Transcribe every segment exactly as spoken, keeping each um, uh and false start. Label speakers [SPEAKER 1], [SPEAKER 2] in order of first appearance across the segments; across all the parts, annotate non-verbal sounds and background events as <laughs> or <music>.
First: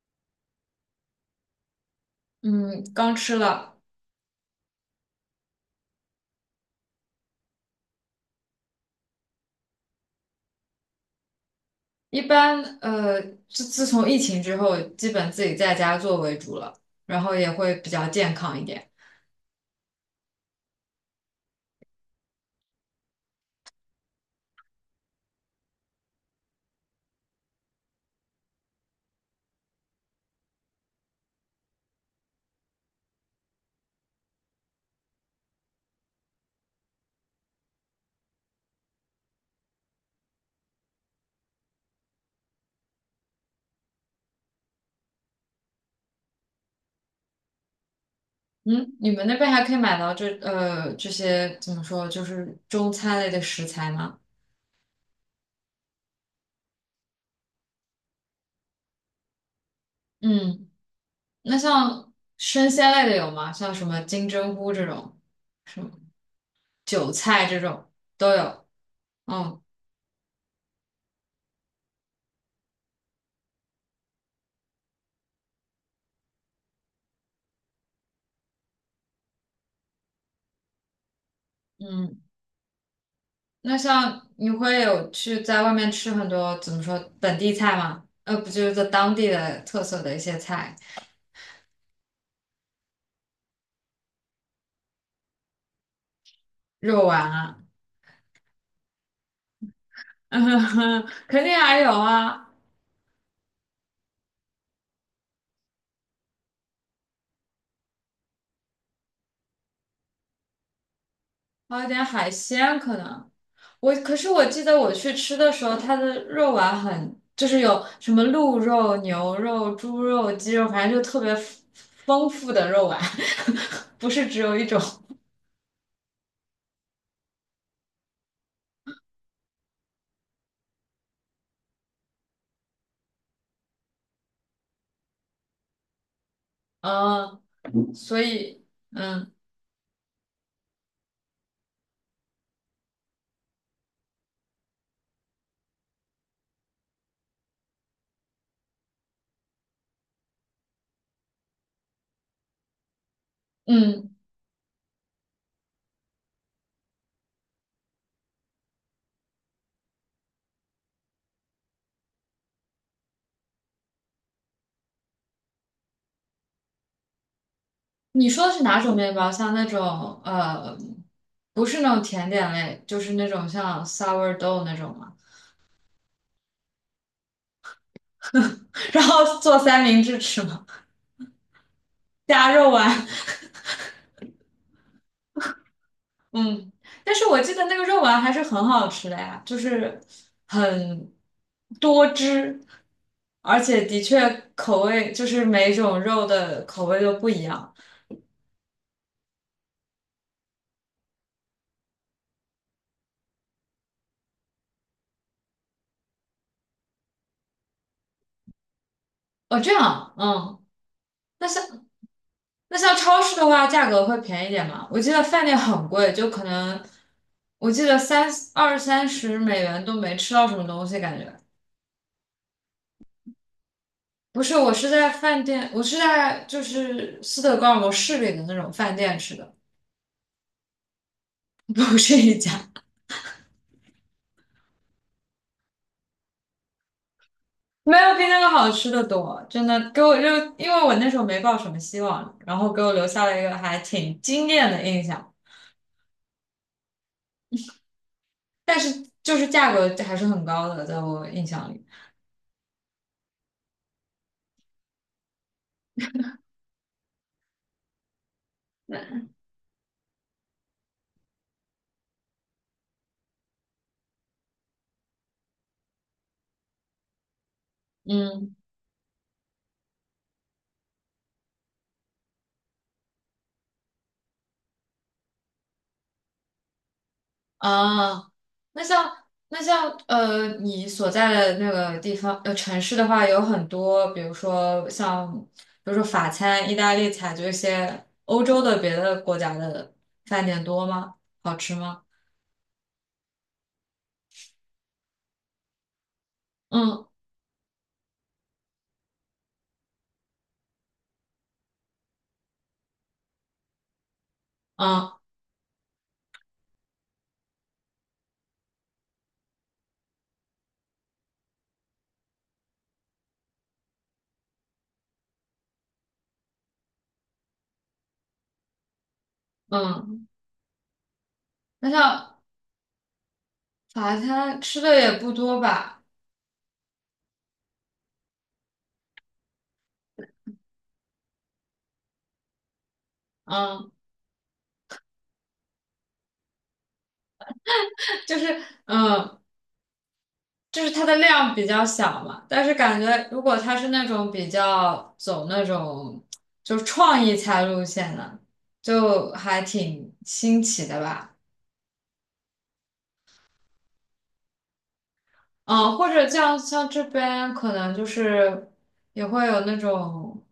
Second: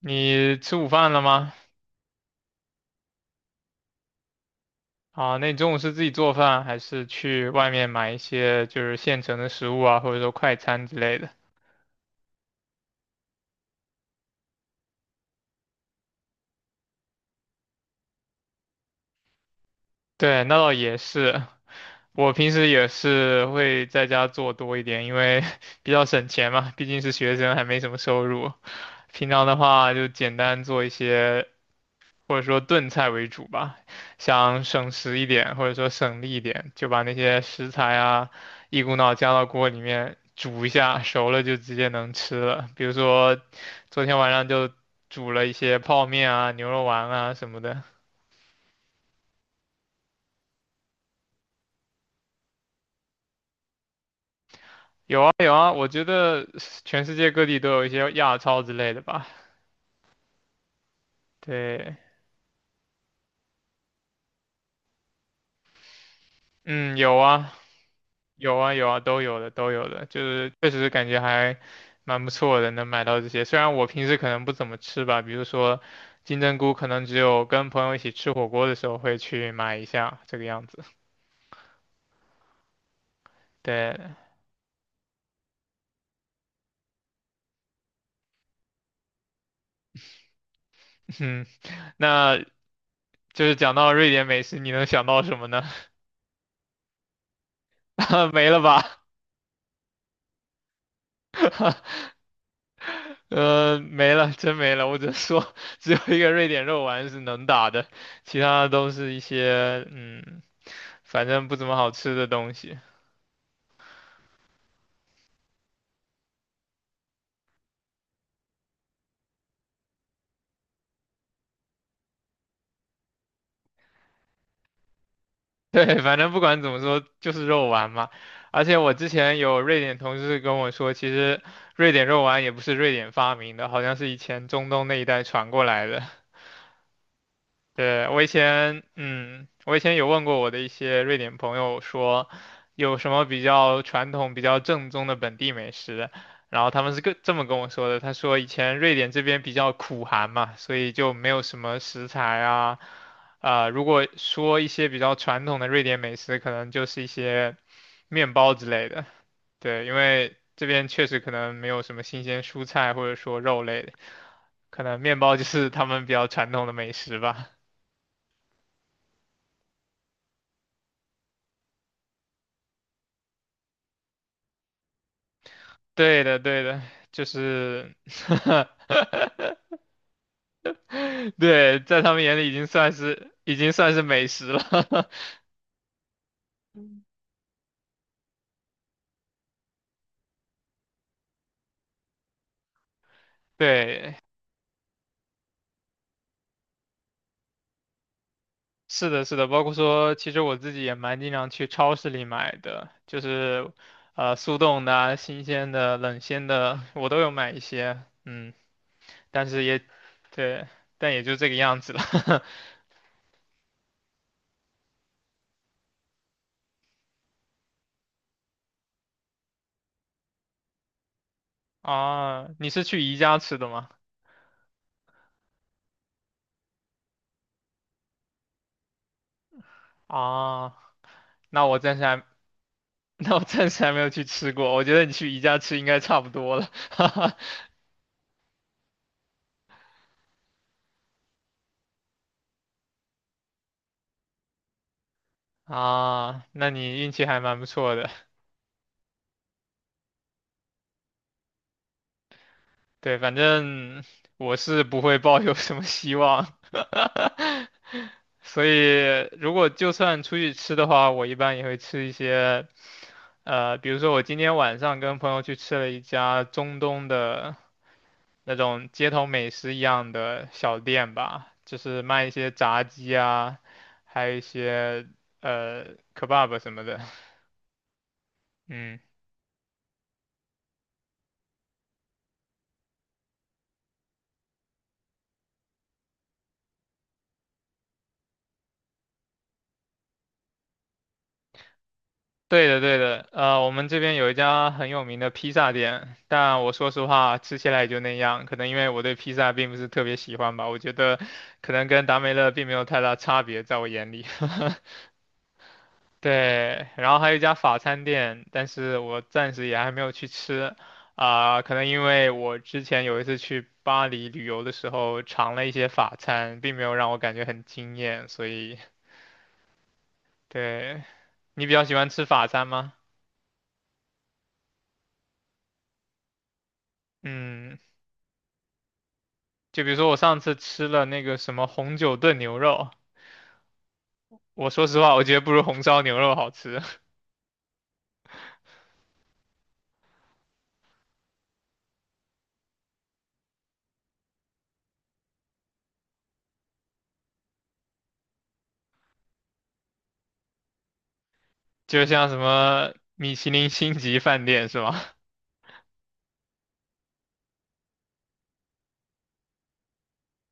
[SPEAKER 1] 你吃午饭了吗？
[SPEAKER 2] 嗯，刚吃了。
[SPEAKER 1] 啊，那你中午是自己做饭，还是去外面买一些就是现成的食物啊，或者说快餐之类的？
[SPEAKER 2] 一般呃，自自从疫情之后，基本自己在家做为主了，然后也会比较健康一点。
[SPEAKER 1] 对，那倒也是。我平时也是会在家做多一点，因为 <laughs> 比较省钱嘛，毕竟是学生，还没什么收入。平常的话就简单做一些或者说炖菜为主吧，想省时一点，或者说省力一点，就把那些食材啊一股脑加到锅里面煮一下，熟了就直接能吃了。比如说昨天晚上就煮了一些泡面啊、牛肉丸啊什么的。
[SPEAKER 2] 嗯，你们那边还可以买到这呃这些怎么说，就是中餐类的食材吗？
[SPEAKER 1] 有啊有啊，我觉得全世界各地都有一些亚超之类的吧。
[SPEAKER 2] 嗯，那
[SPEAKER 1] 对，
[SPEAKER 2] 像生鲜类的有吗？像什么金针菇这种，什么
[SPEAKER 1] 嗯，
[SPEAKER 2] 韭
[SPEAKER 1] 有
[SPEAKER 2] 菜
[SPEAKER 1] 啊。
[SPEAKER 2] 这种都
[SPEAKER 1] 有
[SPEAKER 2] 有。
[SPEAKER 1] 啊有啊，都有的
[SPEAKER 2] 嗯。
[SPEAKER 1] 都有的，就是确实感觉还蛮不错的，能买到这些。虽然我平时可能不怎么吃吧，比如说金针菇，可能只有跟朋友一起吃火锅的时候会去买一下，这个样子。
[SPEAKER 2] 嗯。那
[SPEAKER 1] 对，
[SPEAKER 2] 像你会有去在外面吃很多怎么说本地菜吗？呃，不就是在当地的特色的一些菜，
[SPEAKER 1] <laughs> 嗯，那就是讲到瑞典美食，你能想到什么呢？
[SPEAKER 2] 肉丸啊，
[SPEAKER 1] <laughs> 没了吧？
[SPEAKER 2] <laughs> 肯定还有啊，
[SPEAKER 1] 呃，没了，真没了。我只能说，只有一个瑞典肉丸是能打的，其他的都是一些嗯，反正不怎么
[SPEAKER 2] 还有
[SPEAKER 1] 好
[SPEAKER 2] 点
[SPEAKER 1] 吃的
[SPEAKER 2] 海
[SPEAKER 1] 东西。
[SPEAKER 2] 鲜可能。我可是我记得我去吃的时候，它的肉丸很，就是有什么鹿肉、牛肉、猪肉、鸡肉，反正就特别丰丰富的肉丸，<laughs> 不是只有一种。
[SPEAKER 1] <laughs> 对，反正不管怎么说，就是肉丸嘛。而且我之前有瑞典同事跟我说，其实瑞典肉丸也不是瑞典发明的，好像是以前中东那一带传过来的。
[SPEAKER 2] 嗯，
[SPEAKER 1] 对，我
[SPEAKER 2] 所
[SPEAKER 1] 以
[SPEAKER 2] 以
[SPEAKER 1] 前，
[SPEAKER 2] 嗯
[SPEAKER 1] 嗯，我以前有问过我的一些瑞典朋友说，有什么比较传统、比较正宗的本地美食，然后他们是跟这么跟我说的，他说以前瑞典这边比较苦寒嘛，所以就没有什么食材啊，啊、如果
[SPEAKER 2] 嗯。
[SPEAKER 1] 说一些比较传统的瑞典美食，可能就是一些面包之类的，对，因为这边确实可能没有什么新鲜蔬菜或者说肉类的，可能面包就是他们比较传统的美食吧。
[SPEAKER 2] 你说的是哪种面包？像那种呃，不是那种甜点类，就是那种像 sourdough 那种吗？
[SPEAKER 1] 对的，对的，就是，
[SPEAKER 2] <laughs> 然
[SPEAKER 1] <laughs>
[SPEAKER 2] 后做三明治吃吗？
[SPEAKER 1] 对，在他们眼里已
[SPEAKER 2] 加
[SPEAKER 1] 经
[SPEAKER 2] 肉
[SPEAKER 1] 算
[SPEAKER 2] 丸，
[SPEAKER 1] 是已经算是美食了。<laughs>
[SPEAKER 2] <laughs> 嗯，但是我记得那个肉丸还是很好吃的呀，就是很多汁，而且的
[SPEAKER 1] 对，
[SPEAKER 2] 确口味就是每种肉的口味都不一样。
[SPEAKER 1] 是的，是的，包括说，其实我自己也蛮经常去超市里买的，就是，呃，速冻的啊新鲜的、冷鲜的，我都有买一些，嗯，但
[SPEAKER 2] 哦，
[SPEAKER 1] 是
[SPEAKER 2] 这
[SPEAKER 1] 也，
[SPEAKER 2] 样啊，嗯。
[SPEAKER 1] 对，但也就
[SPEAKER 2] 那
[SPEAKER 1] 这个样
[SPEAKER 2] 像。
[SPEAKER 1] 子了。
[SPEAKER 2] 那像超市的话，价格会便宜点吗？我记得饭店很贵，就可能我记得三二三十美元都没吃到什么东西，感觉
[SPEAKER 1] <laughs> 啊，你是去宜家吃的吗？
[SPEAKER 2] 不是。我是在饭店，我是在就是斯德哥尔摩市里的那种饭店吃的，
[SPEAKER 1] 啊，那
[SPEAKER 2] <laughs>
[SPEAKER 1] 我暂
[SPEAKER 2] 不
[SPEAKER 1] 时
[SPEAKER 2] 是
[SPEAKER 1] 还
[SPEAKER 2] 一家，
[SPEAKER 1] <laughs> 那我暂时还没有去吃过，我觉得你去宜家吃应该差不多了。<laughs> 哈哈，
[SPEAKER 2] 没有比那个好吃的多，真的给我就因为我那时候没抱什么希望，然后给我留下了一个还挺惊艳的印象，
[SPEAKER 1] 啊，那你运气还蛮不错的。
[SPEAKER 2] 但是就是价格还是很高的，在我印象里，
[SPEAKER 1] 对，反正我是不会抱有什么希望，所以如果就算出去吃的话，我一般也会吃一些，呃，比如说我今天晚上跟朋友去吃了一家中东的那
[SPEAKER 2] 嗯。
[SPEAKER 1] 种街头美食一样的小店吧，就是卖一些炸鸡啊，还有一些呃 kebab 什么的，
[SPEAKER 2] 啊，
[SPEAKER 1] <laughs>
[SPEAKER 2] 那
[SPEAKER 1] 嗯。
[SPEAKER 2] 像那像呃，你所在的那个地方呃城市的话，有很多，比如说像比如说法餐、意大利菜，就一些欧洲的别的国家的饭店多吗？好吃吗？
[SPEAKER 1] 对的，对的，呃，我们这边有一家很有名的披萨店，但我说实
[SPEAKER 2] 嗯
[SPEAKER 1] 话，吃起来也就那样。可能因为我对披萨并不是特别喜欢吧，我觉得可能跟达美乐并没有太大差别，在我眼里。
[SPEAKER 2] 嗯
[SPEAKER 1] <laughs> 对，然后还有一家法餐店，但是我暂时也还没有去吃，啊、可能因为我之前有一次去巴黎旅游的时候尝了一些法餐，并没有让我感觉很惊艳，所以，
[SPEAKER 2] 嗯，
[SPEAKER 1] 对，你比较
[SPEAKER 2] 那
[SPEAKER 1] 喜欢吃
[SPEAKER 2] 像
[SPEAKER 1] 法餐吗？
[SPEAKER 2] 法餐吃的也不多吧？
[SPEAKER 1] 嗯。就比如说我上次吃了那个什么红酒炖牛肉，
[SPEAKER 2] 嗯，
[SPEAKER 1] 我说实话，我觉得不如红烧牛肉好吃。
[SPEAKER 2] <laughs> 就是嗯。呃就是它的量比较小嘛，但是感觉如果它是那种比较走那种就是创意菜路线的，就还挺新奇的吧。
[SPEAKER 1] <laughs> 就像什么米其林星级饭店是吗？
[SPEAKER 2] 嗯，或者像像这边可能就是也会有那种，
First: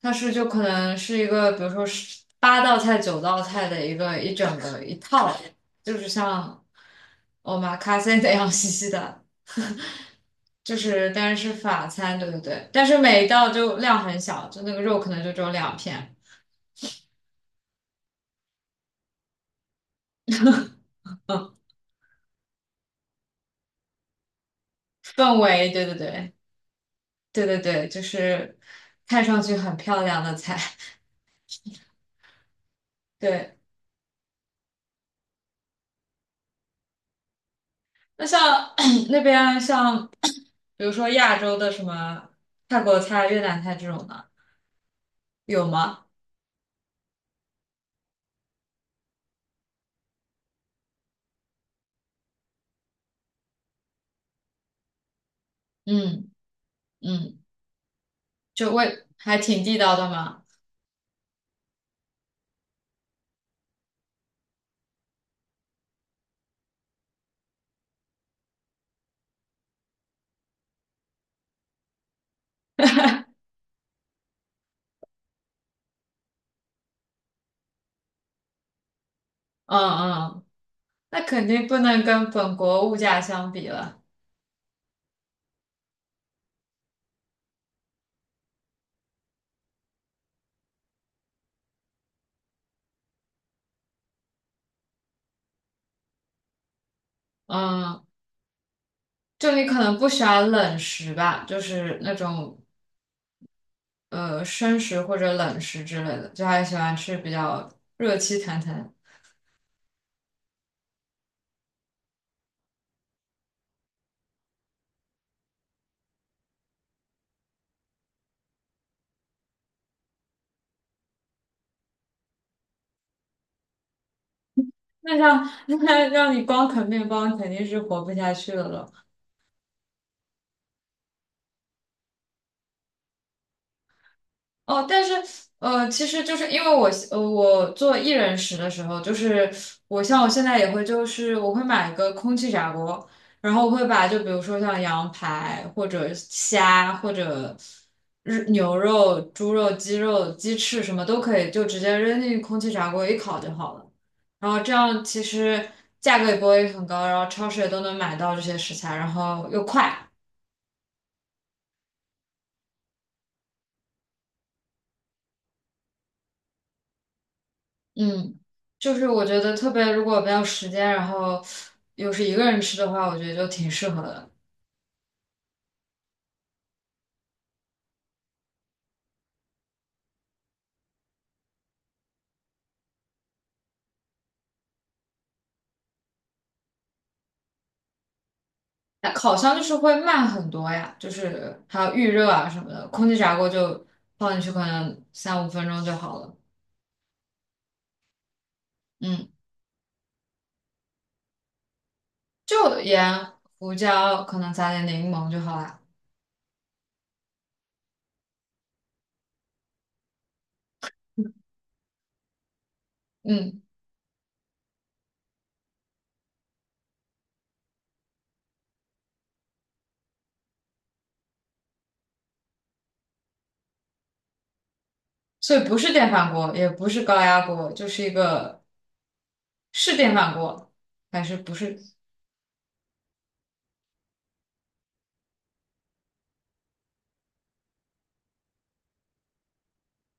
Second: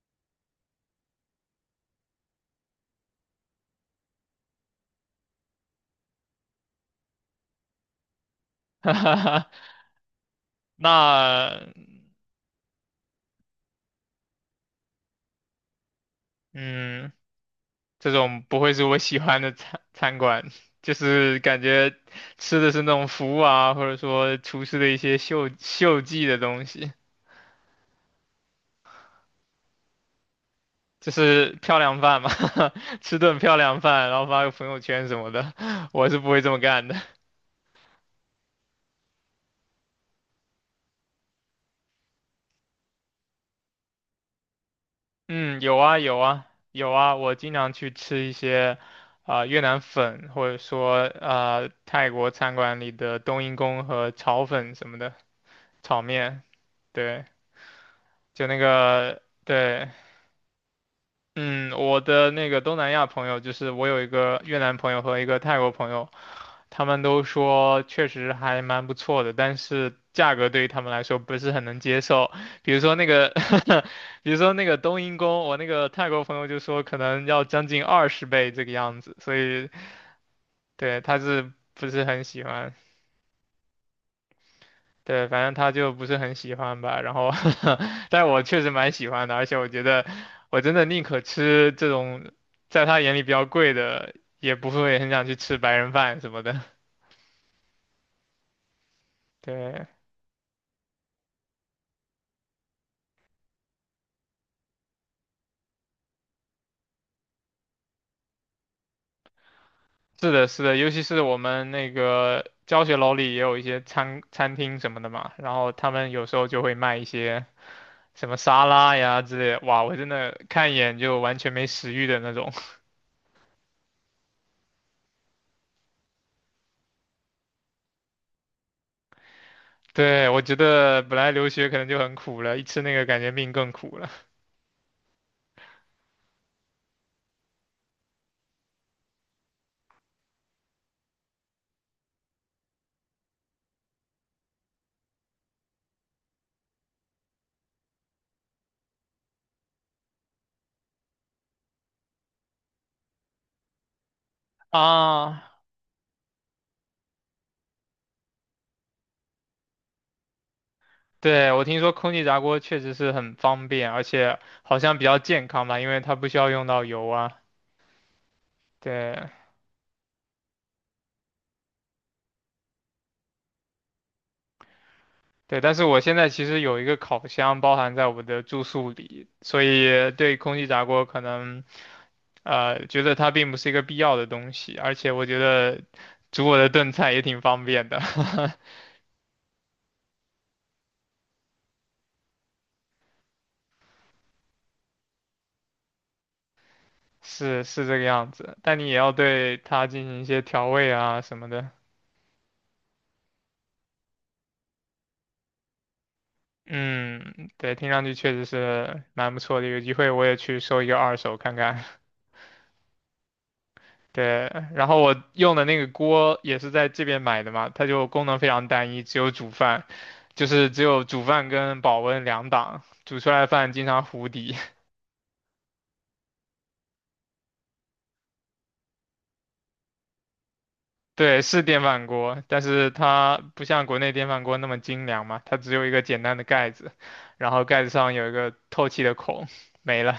[SPEAKER 2] 它是就可能是一个，比如说是八道菜、九道菜的一个一整个一套，就是像 omakase 那样 <laughs> 细细的。
[SPEAKER 1] <laughs>
[SPEAKER 2] 就是但然是
[SPEAKER 1] 那
[SPEAKER 2] 法餐，对对对，但是每一道就量很小，就那个肉可能就只有两片，
[SPEAKER 1] 嗯，这种不会是我喜欢的餐餐馆，就是
[SPEAKER 2] 嗯，
[SPEAKER 1] 感觉吃的是那种服务啊，或者说厨师的一些
[SPEAKER 2] 氛
[SPEAKER 1] 秀
[SPEAKER 2] 围，对对
[SPEAKER 1] 秀技
[SPEAKER 2] 对，
[SPEAKER 1] 的东西，
[SPEAKER 2] 对对对，就是看上去很漂亮的菜，
[SPEAKER 1] 就是漂亮饭嘛，<laughs> 吃
[SPEAKER 2] <laughs>
[SPEAKER 1] 顿漂
[SPEAKER 2] 对。
[SPEAKER 1] 亮饭，然后发个朋友圈什么的，<laughs> 我是不会这么干的。
[SPEAKER 2] 那像 <clears throat> 那边像比如说亚洲的什么泰国菜、越南菜这种的，
[SPEAKER 1] 嗯，
[SPEAKER 2] 有
[SPEAKER 1] 有啊
[SPEAKER 2] 吗？
[SPEAKER 1] 有啊有啊，我经常去吃一些啊、越南粉，或者说啊泰国餐馆里的冬阴功和炒粉什么的，炒
[SPEAKER 2] 嗯
[SPEAKER 1] 面，对，
[SPEAKER 2] 嗯，
[SPEAKER 1] 就那
[SPEAKER 2] 就味
[SPEAKER 1] 个
[SPEAKER 2] 还挺地
[SPEAKER 1] 对
[SPEAKER 2] 道的嘛，
[SPEAKER 1] 嗯，我的那个东南亚朋友，就是我有一个越南朋友和一个泰国朋友，他们都说确实还蛮不错的，但是价格对于他们来说不是很能接受。比如说那个，<laughs> 比如说那个冬阴功，我那个泰国朋友就说可能要将近二十倍这个样子，所以
[SPEAKER 2] 嗯嗯，
[SPEAKER 1] 对他
[SPEAKER 2] 那肯
[SPEAKER 1] 是
[SPEAKER 2] 定不
[SPEAKER 1] 不
[SPEAKER 2] 能
[SPEAKER 1] 是很
[SPEAKER 2] 跟
[SPEAKER 1] 喜
[SPEAKER 2] 本
[SPEAKER 1] 欢？
[SPEAKER 2] 国物价相比了。
[SPEAKER 1] 对，反正他就不是很喜欢吧，然后，<laughs> 但我确实蛮喜欢的，而且我觉得我真的宁可吃这种在他眼里比较贵的，也不会很想去吃白人饭什么的。
[SPEAKER 2] 嗯，就你可
[SPEAKER 1] 对，
[SPEAKER 2] 能不喜欢冷食吧，就是那种呃生食或者冷食之类的，就还喜欢吃比较热气腾腾。
[SPEAKER 1] 是的，是的，尤其是我们那个教学楼里也有一些餐餐厅什么的嘛，然后他们有时候就会卖一些什么沙拉呀之类的哇，我真的看一眼就完全没食欲的那种。<laughs>
[SPEAKER 2] 那像 <laughs> 那让你光啃面包，肯定是活不下去了
[SPEAKER 1] 对，我觉得本来留学可能就很苦了，一吃那个感觉命更苦了。
[SPEAKER 2] 哦，但是呃，其实就是因为我呃，我做一人食的时候，就是我像我现在也会，就是我会买一个空气炸锅，然后我会把就比如说像羊排或者虾或者日牛肉、猪肉、鸡肉、鸡翅什么都可以，就直接扔进空气炸锅一烤就好了。然后这样其
[SPEAKER 1] 啊，
[SPEAKER 2] 实价格也不会很高，然后超市也都能买到这些食材，然后又快。
[SPEAKER 1] 对，我听说空气炸锅确实是很方便，而且好像比较健康吧，因为它不需要用到油啊。
[SPEAKER 2] 嗯，就是我
[SPEAKER 1] 对，
[SPEAKER 2] 觉得特别，如果没有时间，然后又是一个人吃的话，我觉得就挺适合的。
[SPEAKER 1] 对，但是我现在其实有一个烤箱包含在我的住宿里，所以对空气炸锅可能呃觉得它并不是一个必要的东西，而且我觉得煮我的炖菜也挺方便的，
[SPEAKER 2] 那烤箱就是会慢很多呀，就是还有预热啊什么的，空气炸锅就放进去可能三五分钟就好了。
[SPEAKER 1] <laughs> 是是这个样子。但你也要
[SPEAKER 2] 嗯，
[SPEAKER 1] 对它进行一些调味啊什么的。
[SPEAKER 2] 就盐、胡椒，可能撒点柠檬就好啦。
[SPEAKER 1] 嗯，对，听上去确实是蛮不错的，有机会我也去收一个二手看看。<laughs>
[SPEAKER 2] 嗯，
[SPEAKER 1] 对，然后我用的那个锅也是在这边买的嘛，它就功能非常单一，只有煮饭，就是只有煮饭跟保温两档，煮出来的饭经常糊底。
[SPEAKER 2] 所以不是电饭锅，也不是高压锅，就是一个是电饭锅
[SPEAKER 1] <laughs>
[SPEAKER 2] 还是
[SPEAKER 1] 对，
[SPEAKER 2] 不
[SPEAKER 1] 是
[SPEAKER 2] 是？
[SPEAKER 1] 电饭锅，但是它不像国内电饭锅那么精良嘛，它只有一个简单的盖子，然后盖子上有一个透气的孔，没了。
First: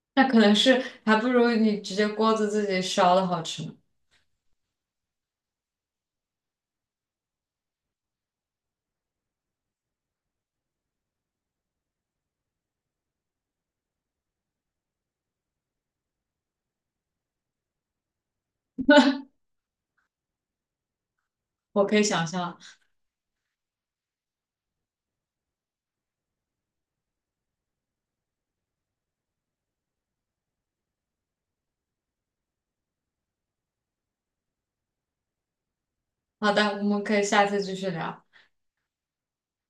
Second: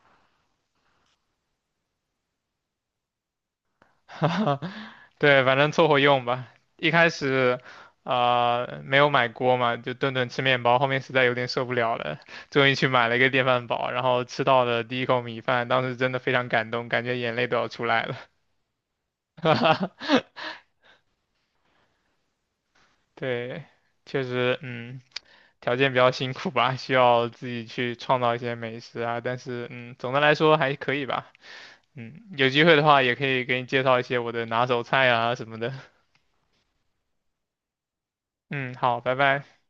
[SPEAKER 2] <laughs> 那可能是还不如你直接锅子自己烧的好吃呢。
[SPEAKER 1] <laughs> 对，反正凑合用吧。一开始，啊，没有买锅嘛，就顿顿吃面包，后面实在有点受不了了，终于去买了一个电饭煲，然后吃到了第一口米饭，当时真的非常感动，感觉眼泪都要出来了。<laughs>
[SPEAKER 2] 我可以想象。
[SPEAKER 1] 对，确实，嗯，条件比较辛苦吧，需要自己去创造一些美食啊，但是，嗯，总的来说还可以吧。嗯，有机会的话也可以给你介绍一些我的拿手菜啊什么的。
[SPEAKER 2] 好的，我们可以下次继续聊。
[SPEAKER 1] 嗯，好，拜拜。